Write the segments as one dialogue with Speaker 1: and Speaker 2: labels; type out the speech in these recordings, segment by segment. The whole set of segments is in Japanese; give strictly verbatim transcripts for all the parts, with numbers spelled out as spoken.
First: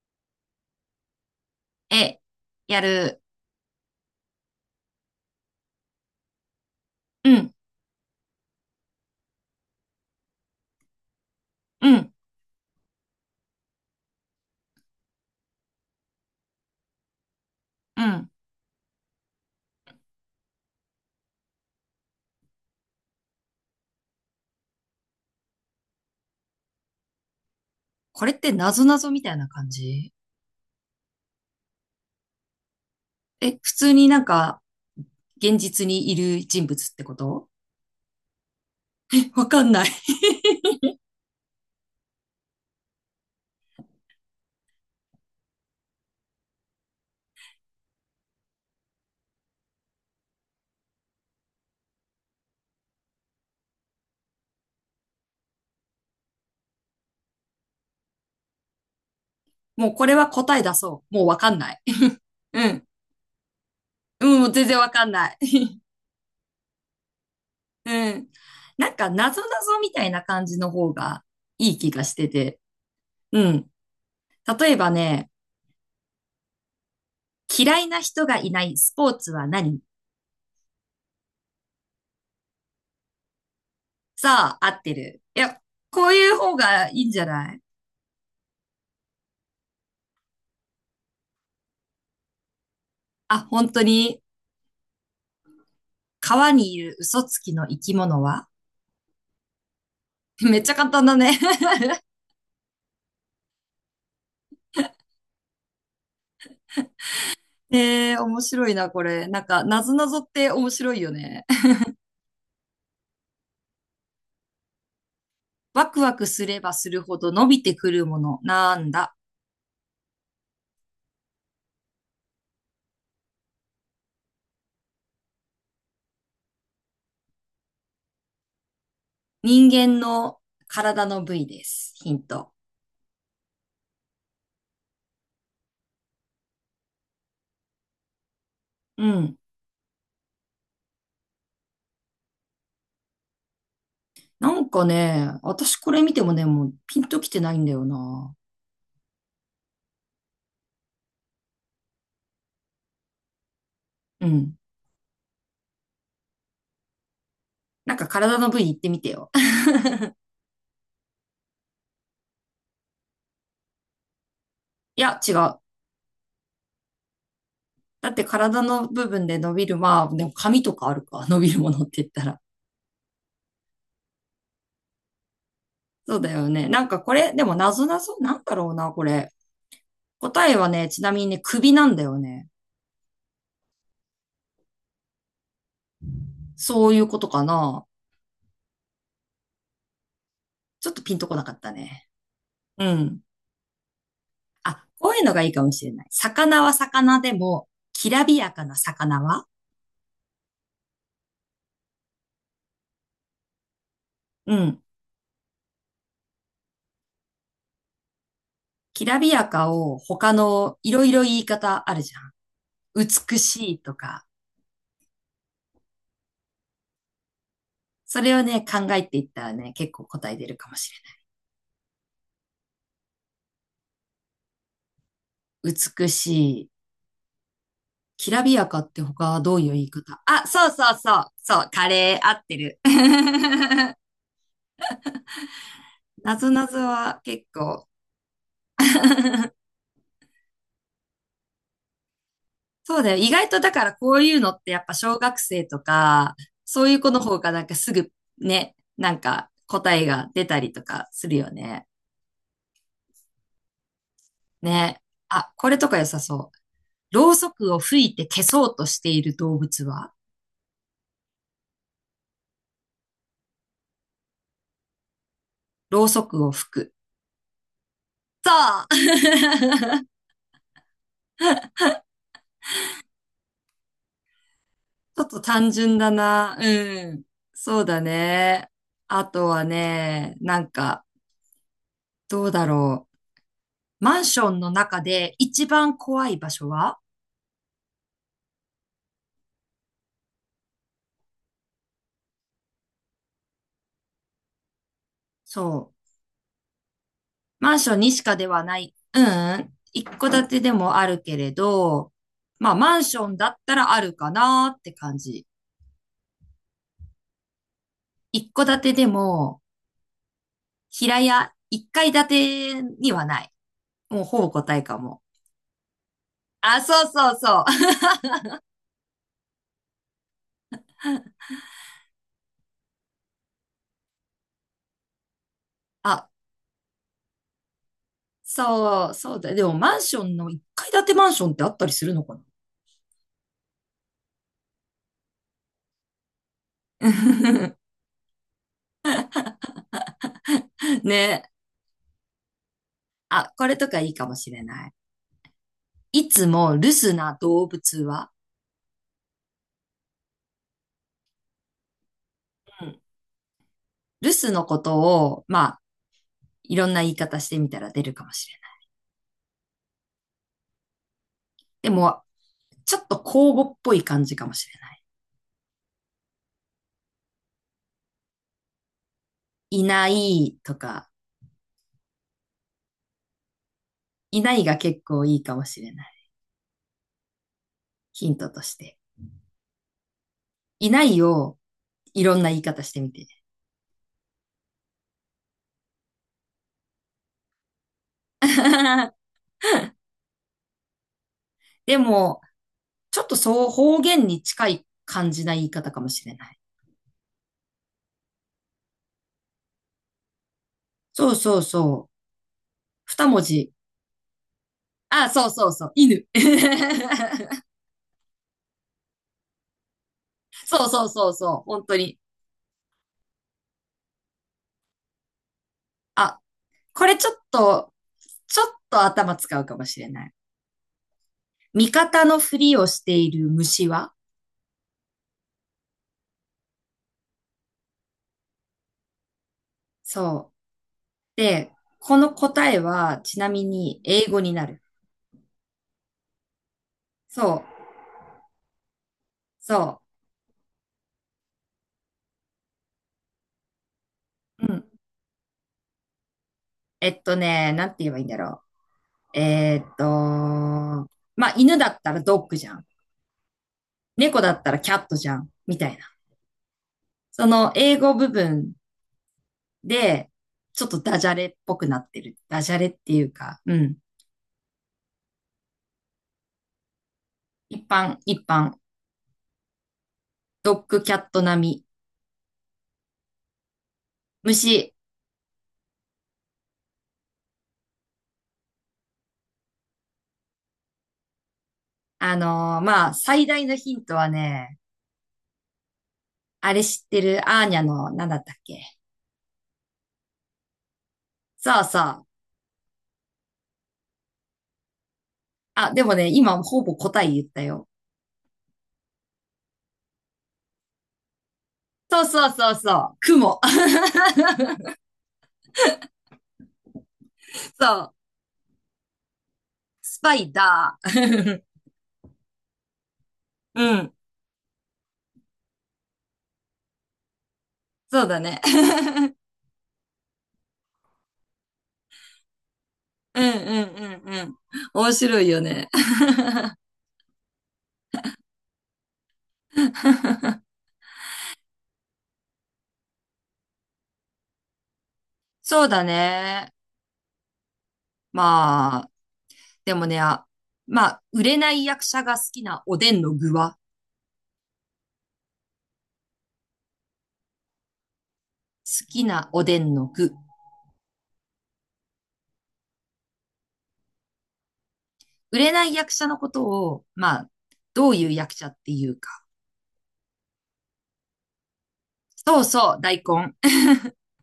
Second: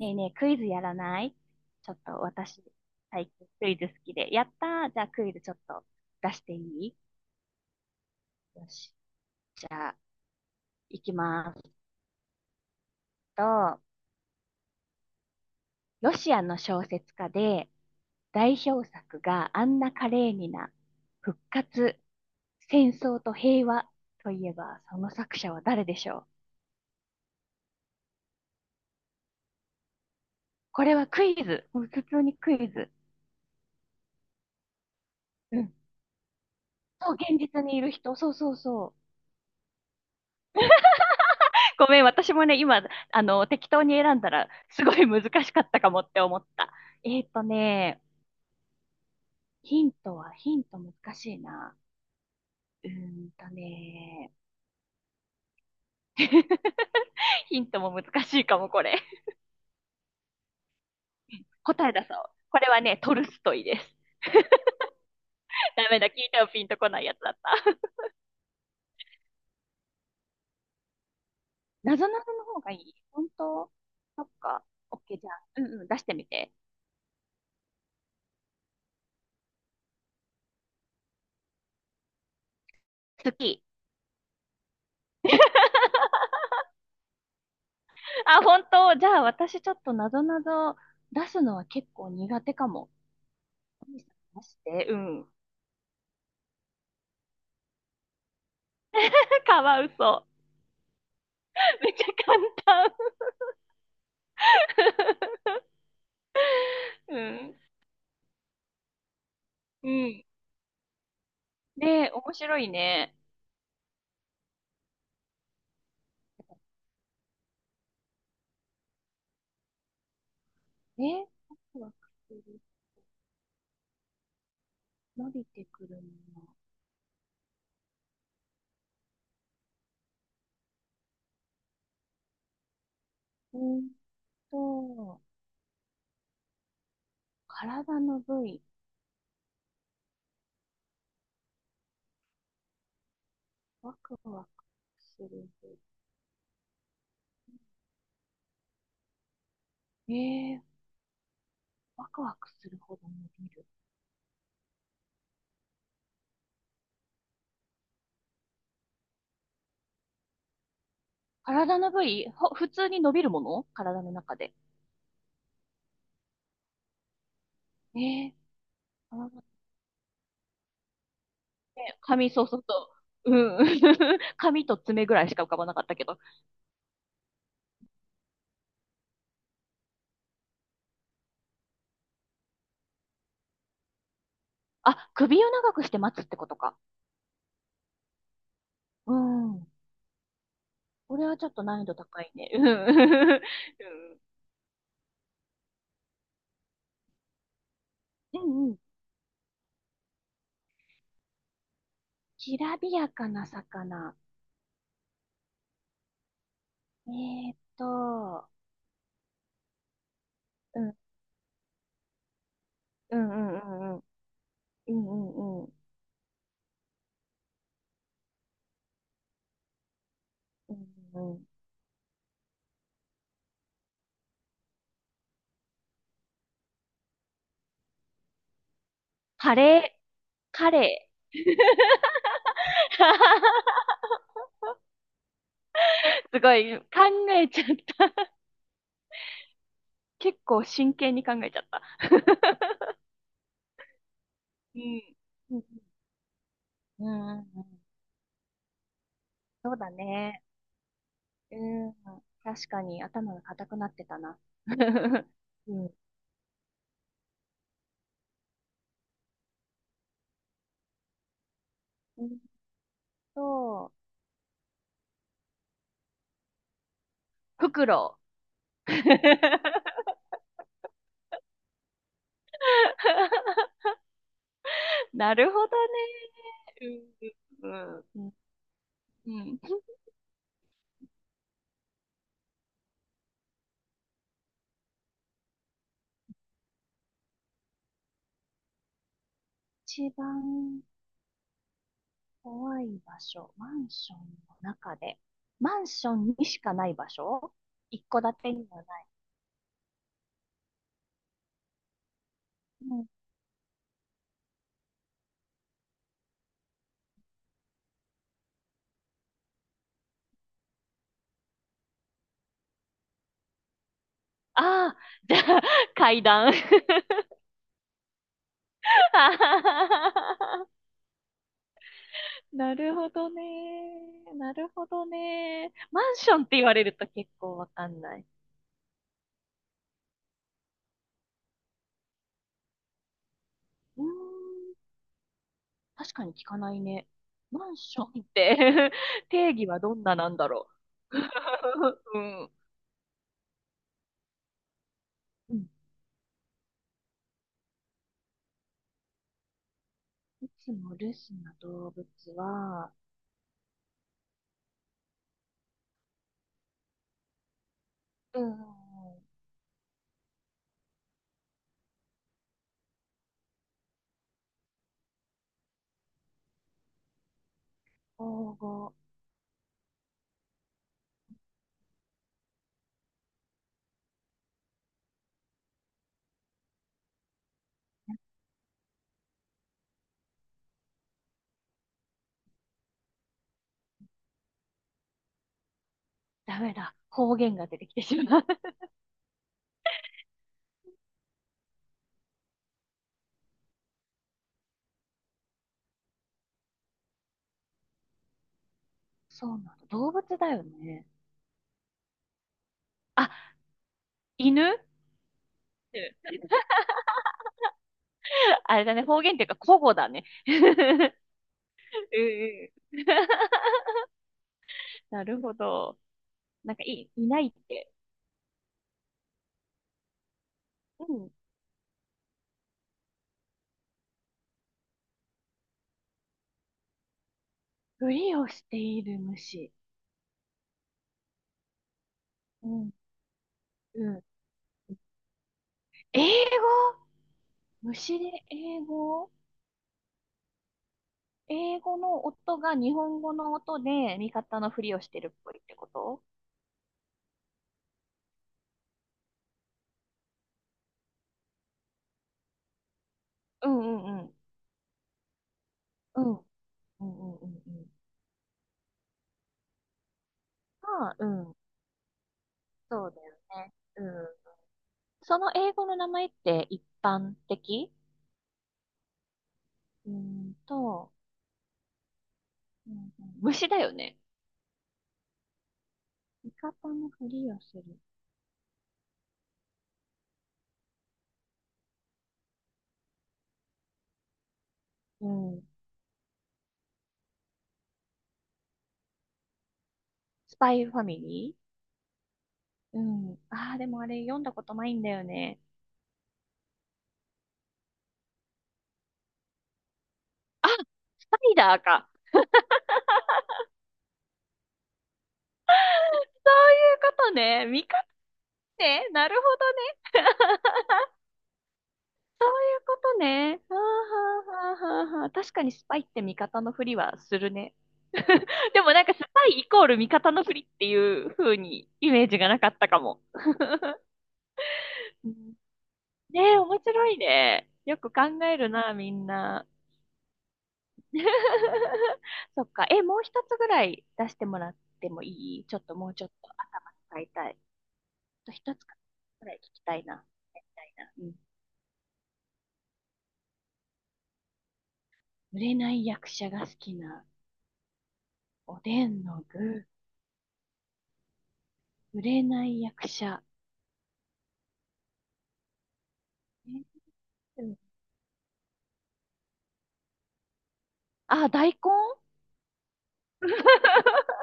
Speaker 1: ねえねえ、クイズやらない？ちょっと
Speaker 2: え、
Speaker 1: 私、
Speaker 2: やる。
Speaker 1: 最近クイズ好きで。やったー、じゃあクイズちょっと出していい？
Speaker 2: うん、
Speaker 1: よし。じゃあ、いきます
Speaker 2: うん、
Speaker 1: と、ロシアの小説家で、
Speaker 2: うん。
Speaker 1: 代表作がアンナ・カレーニナ、復活、戦争と平和といえば、その作者は誰でしょう？
Speaker 2: これって謎々みたいな感じ？
Speaker 1: これはクイズ。もう普通にクイズ。
Speaker 2: え、普通になんか、現
Speaker 1: うん。
Speaker 2: 実にいる人物って
Speaker 1: そ
Speaker 2: こ
Speaker 1: う、現
Speaker 2: と？
Speaker 1: 実にいる人。そうそうそう。
Speaker 2: え、 わかんない。
Speaker 1: ごめん、私もね、今、あの、適当に選んだら、すごい難しかったかもって思った。えっとね、ヒントは、ヒント難しいな。うーんとね、ヒントも難しいかも、これ。
Speaker 2: もうこれは答え出そう。もうわかんない。
Speaker 1: 答え出そう。こ
Speaker 2: う
Speaker 1: れは
Speaker 2: ん。
Speaker 1: ね、トルストイです。
Speaker 2: うん、もう全然わかんない。
Speaker 1: ダメだ、聞いてもピンとこないやつだった。
Speaker 2: うん。なんか、謎々みたいな感じの方がいい気
Speaker 1: な
Speaker 2: が
Speaker 1: ぞ
Speaker 2: し
Speaker 1: な
Speaker 2: て
Speaker 1: ぞの
Speaker 2: て。
Speaker 1: 方がいい、本
Speaker 2: うん。
Speaker 1: 当？そっか。
Speaker 2: 例えば
Speaker 1: オッケー、じ
Speaker 2: ね、
Speaker 1: ゃあ、うんうん、出してみて。
Speaker 2: 嫌いな人がいないスポーツは何？
Speaker 1: 好き。
Speaker 2: さあ、合ってる。いや、こう いう方がいいんじゃない？
Speaker 1: あ、本当？じゃあ、私ちょっとなぞなぞ出すのは結構苦手かも。
Speaker 2: あ、本当に？
Speaker 1: まして、うん。
Speaker 2: 川にいる嘘つきの生き物は？
Speaker 1: カワウソ。
Speaker 2: めっちゃ簡単だね。
Speaker 1: めっちゃ簡単。うん。
Speaker 2: えー、面白いな、これ。なんか、な
Speaker 1: う
Speaker 2: ぞなぞ
Speaker 1: ん。
Speaker 2: って面白いよね。
Speaker 1: ね、面白いね。
Speaker 2: ワクワクすればするほど伸びてくるもの、なんだ。
Speaker 1: ね、ワクワクする、伸びてくるも
Speaker 2: 人間の体の部位です。ヒント。
Speaker 1: の。うんと、体の部位、
Speaker 2: うん。
Speaker 1: ワクワ
Speaker 2: な
Speaker 1: ク
Speaker 2: んか
Speaker 1: す
Speaker 2: ね、
Speaker 1: る
Speaker 2: 私
Speaker 1: 部
Speaker 2: これ見てもね、もうピンときてないんだよな。
Speaker 1: 位。えー、ワクワクするほど伸びる。
Speaker 2: うん。なんか体の部位言ってみてよ。
Speaker 1: 体の部位、ほ普通に伸びるもの体の中で。
Speaker 2: いや、違う。
Speaker 1: え
Speaker 2: だって
Speaker 1: ー、
Speaker 2: 体の部分
Speaker 1: 体
Speaker 2: で
Speaker 1: っ
Speaker 2: 伸びる、まあ、でも髪とかあるか、伸びるものっ
Speaker 1: て、
Speaker 2: て言った
Speaker 1: 髪、
Speaker 2: ら。
Speaker 1: そうそうそう。うん。髪と爪ぐらいしか浮かばなかったけ
Speaker 2: そ
Speaker 1: ど。
Speaker 2: うだよね。なんかこれ、でも謎なぞ、なんだろうな、これ。答えはね、ちなみにね、首なんだよね。
Speaker 1: あ、首を長くして待つってことか。
Speaker 2: そういうことかな。
Speaker 1: うん。
Speaker 2: ちょっとピ
Speaker 1: こ
Speaker 2: ン
Speaker 1: れ
Speaker 2: とこ
Speaker 1: は
Speaker 2: な
Speaker 1: ちょ
Speaker 2: か
Speaker 1: っ
Speaker 2: っ
Speaker 1: と
Speaker 2: た
Speaker 1: 難易度
Speaker 2: ね。
Speaker 1: 高いね。うん。
Speaker 2: うん。
Speaker 1: うん。
Speaker 2: あ、こういうのがいいかもしれない。魚は魚でも、きらび
Speaker 1: う
Speaker 2: やか
Speaker 1: んう
Speaker 2: な
Speaker 1: ん。
Speaker 2: 魚は？
Speaker 1: きらびやかな魚。
Speaker 2: うん。
Speaker 1: えーっと、
Speaker 2: きらびやかを他の
Speaker 1: う
Speaker 2: い
Speaker 1: ん、
Speaker 2: ろいろ言い方あるじゃん。
Speaker 1: うん、う
Speaker 2: 美しいと
Speaker 1: ん、うん、
Speaker 2: か。
Speaker 1: うん、うん、うん、
Speaker 2: それをね、考えていったらね、結構答え出るかもしれ
Speaker 1: うん、うん。
Speaker 2: ない。美しい、きらびやかって他は
Speaker 1: カ
Speaker 2: どういう
Speaker 1: レ
Speaker 2: 言
Speaker 1: ー、
Speaker 2: い方あ、そう
Speaker 1: カ
Speaker 2: そう
Speaker 1: レ
Speaker 2: そう、そう、
Speaker 1: ー。
Speaker 2: カレー合ってる。な
Speaker 1: す
Speaker 2: ぞ
Speaker 1: ご
Speaker 2: なぞ
Speaker 1: い、考
Speaker 2: は結
Speaker 1: えちゃっ
Speaker 2: 構。
Speaker 1: た。結構真剣に考えちゃった。
Speaker 2: そうだよ。意外とだからこういうのってや
Speaker 1: う
Speaker 2: っぱ
Speaker 1: ん。
Speaker 2: 小学
Speaker 1: う
Speaker 2: 生
Speaker 1: ん。
Speaker 2: とか、そういう
Speaker 1: う
Speaker 2: 子の
Speaker 1: んう
Speaker 2: 方
Speaker 1: ん
Speaker 2: が
Speaker 1: う
Speaker 2: なんか
Speaker 1: ん。
Speaker 2: すぐね、なんか
Speaker 1: そうだ
Speaker 2: 答えが
Speaker 1: ね。
Speaker 2: 出たりとかするよ
Speaker 1: う
Speaker 2: ね。
Speaker 1: ん。確かに頭が固くなってたな。
Speaker 2: ね。あ、こ
Speaker 1: う
Speaker 2: れと
Speaker 1: ん。
Speaker 2: か良さそう。ろうそくを吹いて消そうとしている動物は？
Speaker 1: うん、そう。
Speaker 2: ろうそくを吹く。
Speaker 1: フクロ
Speaker 2: そ
Speaker 1: ウ。
Speaker 2: う。 ちょっ
Speaker 1: な
Speaker 2: と
Speaker 1: るほど
Speaker 2: 単純だな。
Speaker 1: ね。
Speaker 2: うん。
Speaker 1: う
Speaker 2: そうだ
Speaker 1: ん
Speaker 2: ね。あ
Speaker 1: う
Speaker 2: と
Speaker 1: ん。うん。
Speaker 2: はね、なんか、どうだろう。マンションの中で一番怖い場所は？
Speaker 1: 一番怖い場所、マンションの中で、
Speaker 2: そ
Speaker 1: マンシ
Speaker 2: う。
Speaker 1: ョンにしかない場所？
Speaker 2: マンション
Speaker 1: 一
Speaker 2: に
Speaker 1: 戸
Speaker 2: し
Speaker 1: 建
Speaker 2: かで
Speaker 1: て
Speaker 2: は
Speaker 1: に
Speaker 2: な
Speaker 1: はな
Speaker 2: い。
Speaker 1: い。
Speaker 2: うん。一戸建てでもあるけれど、まあ、
Speaker 1: う
Speaker 2: マン
Speaker 1: ん、
Speaker 2: ションだったらあるかなって感じ。一戸建てでも、平屋、一階建てにはない。もうほぼ答え
Speaker 1: ああ、
Speaker 2: かも。
Speaker 1: じゃあ、階段。
Speaker 2: あ、そうそうそう。
Speaker 1: なるほどね。なるほどね。マ ン
Speaker 2: あ、
Speaker 1: ションって言われると結構わかんない。
Speaker 2: そう、そうだ。でもマンションのいっかい建てマンションってあったりするのか
Speaker 1: うーん、確かに聞かないね。マ
Speaker 2: な。
Speaker 1: ンションって 定義はどんななんだろ う。
Speaker 2: ね。
Speaker 1: うん。
Speaker 2: あ、これとかいいかもしれない。
Speaker 1: うん。
Speaker 2: いつも留守な動物は、
Speaker 1: いつも留守な動物
Speaker 2: う
Speaker 1: は、
Speaker 2: ん、留守のことを、まあ、いろんな言い方してみたら出るかも
Speaker 1: うー
Speaker 2: しれな
Speaker 1: ん、
Speaker 2: い。でも、ちょっと口語っぽい感じかもしれない。
Speaker 1: 保護、
Speaker 2: いないとか、いないが結構いいかもしれない。ヒントとして。いないをいろんな言い方してみて。
Speaker 1: ダメだ。方言が出てきてしまう。
Speaker 2: でも、ちょっとそう方言に近い感じな言い方かもしれない。
Speaker 1: そうなんだ。動物だよね。
Speaker 2: そうそうそう。二文
Speaker 1: あ、
Speaker 2: 字。
Speaker 1: 犬。
Speaker 2: あ、そうそうそう。犬。
Speaker 1: うん。 あれだね。方言っていうか、古語だね。
Speaker 2: そうそ
Speaker 1: う
Speaker 2: う
Speaker 1: ん。
Speaker 2: そうそう。本当に。
Speaker 1: うん。 なるほど。
Speaker 2: あ、
Speaker 1: なんか
Speaker 2: こ
Speaker 1: い
Speaker 2: れ
Speaker 1: い、
Speaker 2: ち
Speaker 1: い
Speaker 2: ょっ
Speaker 1: ないって。
Speaker 2: と、ちょっと頭使うかもしれない。
Speaker 1: うん。
Speaker 2: 味方のふりをしている虫は？
Speaker 1: ふりをしている虫。
Speaker 2: そう。で、この
Speaker 1: う
Speaker 2: 答え
Speaker 1: ん。
Speaker 2: は、ちなみに
Speaker 1: うん。
Speaker 2: 英語になる。
Speaker 1: 英
Speaker 2: そう。
Speaker 1: 語。虫で英語？
Speaker 2: そ
Speaker 1: 英語の音が日本語の音で味方
Speaker 2: う。
Speaker 1: の
Speaker 2: う
Speaker 1: ふ
Speaker 2: ん。
Speaker 1: りをしてるっぽいってこと？
Speaker 2: えっとね、なんて言えばいいんだろう。えーっと、まあ、犬だったらドッグじゃん。
Speaker 1: うんうんうん。
Speaker 2: 猫だったらキャットじゃん、みたいな。
Speaker 1: うん。うんうん
Speaker 2: そ
Speaker 1: うんう
Speaker 2: の
Speaker 1: ん。
Speaker 2: 英語部分で、ちょっと
Speaker 1: まあ、
Speaker 2: ダジ
Speaker 1: う
Speaker 2: ャレっ
Speaker 1: ん。
Speaker 2: ぽくなってる。ダジャレっ
Speaker 1: そ
Speaker 2: て
Speaker 1: う
Speaker 2: い
Speaker 1: だ
Speaker 2: う
Speaker 1: よ
Speaker 2: か、う
Speaker 1: ね。
Speaker 2: ん。
Speaker 1: うん。その英語の名前って一般
Speaker 2: 一
Speaker 1: 的？
Speaker 2: 般、一般。
Speaker 1: うーん
Speaker 2: ドッグキ
Speaker 1: と、
Speaker 2: ャット並み。
Speaker 1: うんうん、虫だよね。
Speaker 2: 虫。
Speaker 1: 味方のふりをする。
Speaker 2: あのーまあ、最大のヒントはね、
Speaker 1: うん。
Speaker 2: あれ知ってる？アーニャの、なんだったっけ？
Speaker 1: スパイファミリ
Speaker 2: そうそう。
Speaker 1: ー。うん。ああ、でもあれ読んだことないんだよね。
Speaker 2: あ、でもね、今ほぼ答え言ったよ。
Speaker 1: あ、スパイダーか。
Speaker 2: そうそうそうそう。雲。
Speaker 1: そういうことね。味方。
Speaker 2: そう。
Speaker 1: ね、なるほ
Speaker 2: ス
Speaker 1: どね。
Speaker 2: パイダ ー。
Speaker 1: そういうことね。はあ
Speaker 2: うん。
Speaker 1: はあはあはあはあ。確かにスパイって味方のふりはするね。
Speaker 2: そうだね。
Speaker 1: でもなんかスパ イイコール味方のふりっていう風にイメージがなかったかも。
Speaker 2: うん、うん、うん、うん。面
Speaker 1: う
Speaker 2: 白い
Speaker 1: ん。
Speaker 2: よね。
Speaker 1: ねえ、面白いね。よく考えるな、みんな。そっか。え、もう一つぐらい出してもらってもいい？ちょ
Speaker 2: そ
Speaker 1: っ
Speaker 2: う
Speaker 1: と
Speaker 2: だ
Speaker 1: もうちょっと
Speaker 2: ね。
Speaker 1: 頭使いたい。あと一つ
Speaker 2: まあ、
Speaker 1: ぐらい聞き
Speaker 2: で
Speaker 1: たい
Speaker 2: もね、
Speaker 1: な、
Speaker 2: あ、
Speaker 1: みたい
Speaker 2: ま
Speaker 1: な。
Speaker 2: あ、
Speaker 1: うん。
Speaker 2: 売れない役者が好きなおでんの具は、
Speaker 1: 売れない役者が好きなおで
Speaker 2: 好き
Speaker 1: んの
Speaker 2: なおで
Speaker 1: 具、
Speaker 2: んの具。
Speaker 1: 売れない役者。
Speaker 2: 売れない役者のこと
Speaker 1: え、
Speaker 2: を、まあ、
Speaker 1: うん、
Speaker 2: どういう役者っていうか。
Speaker 1: あ、大根。
Speaker 2: そうそう、大根。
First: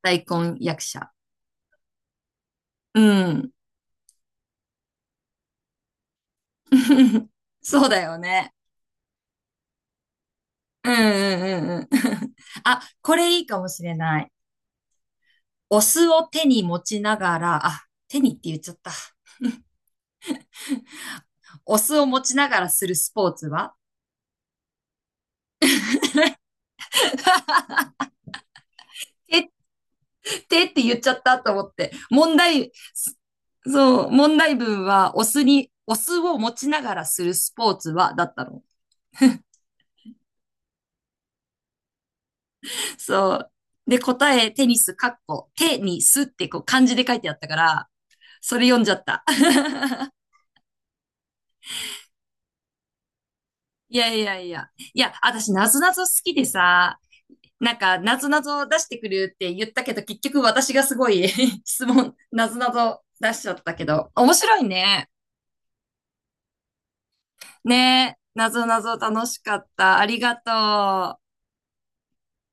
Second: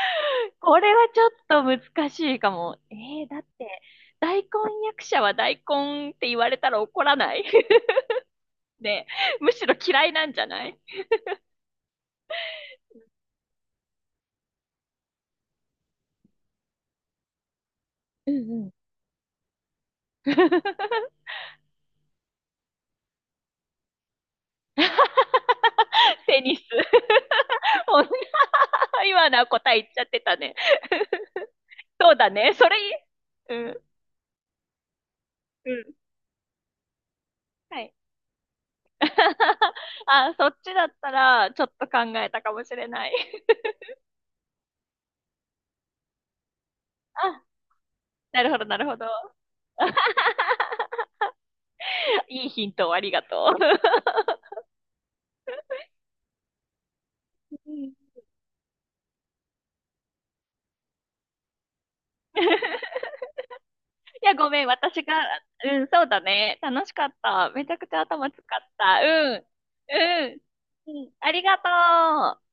Speaker 2: 大根役
Speaker 1: これは
Speaker 2: 者。
Speaker 1: ちょっと難しいかも。え
Speaker 2: う
Speaker 1: ー、だっ
Speaker 2: ん。
Speaker 1: て、大根役者は大根って言われたら怒ら ない？
Speaker 2: そう だよね。
Speaker 1: ね、むしろ嫌いなんじゃない？
Speaker 2: うん、うん、うん、うん。あ、これいいかもしれない。お酢を手に持ちながら、あ、手に
Speaker 1: う
Speaker 2: って
Speaker 1: ん
Speaker 2: 言っ
Speaker 1: う
Speaker 2: ち
Speaker 1: ん。
Speaker 2: ゃった。お酢を持ちながらするスポーツは？
Speaker 1: テニス。女は今の
Speaker 2: えっ？
Speaker 1: は答え言っちゃってたね。
Speaker 2: てって言っちゃったと思って。
Speaker 1: そうだ
Speaker 2: 問
Speaker 1: ね。そ
Speaker 2: 題、
Speaker 1: れいい、うん、
Speaker 2: そう、問題文はお酢に、
Speaker 1: うん。
Speaker 2: お酢を持ちながらするスポー
Speaker 1: は
Speaker 2: ツ
Speaker 1: い。
Speaker 2: はだったの。
Speaker 1: あ、そっちだったら、ちょっと考えたかもしれない。
Speaker 2: そう。で、答え、テニス、かっこ、テニスってこう漢字で書いてあった
Speaker 1: あ、
Speaker 2: から、
Speaker 1: なる
Speaker 2: そ
Speaker 1: ほど、
Speaker 2: れ
Speaker 1: な
Speaker 2: 読
Speaker 1: る
Speaker 2: んじゃ
Speaker 1: ほ
Speaker 2: っ
Speaker 1: ど。
Speaker 2: た。
Speaker 1: いいヒントをありがとう。
Speaker 2: いやいやいや。いや、私、なぞなぞ好きでさ、
Speaker 1: う
Speaker 2: なん
Speaker 1: ん。
Speaker 2: か、なぞなぞ出してくるって言ったけど、結局私がすごい 質問、なぞな
Speaker 1: い
Speaker 2: ぞ出しちゃったけど、面
Speaker 1: や、ご
Speaker 2: 白
Speaker 1: め
Speaker 2: い
Speaker 1: ん、私
Speaker 2: ね。
Speaker 1: が、うん、そうだね。楽しかった。めちゃくちゃ
Speaker 2: ねえ、
Speaker 1: 頭使
Speaker 2: な
Speaker 1: っ
Speaker 2: ぞなぞ
Speaker 1: た。う
Speaker 2: 楽し
Speaker 1: ん、
Speaker 2: かった。
Speaker 1: う
Speaker 2: ありが
Speaker 1: ん、うん、
Speaker 2: と
Speaker 1: あ
Speaker 2: う。
Speaker 1: りがとう。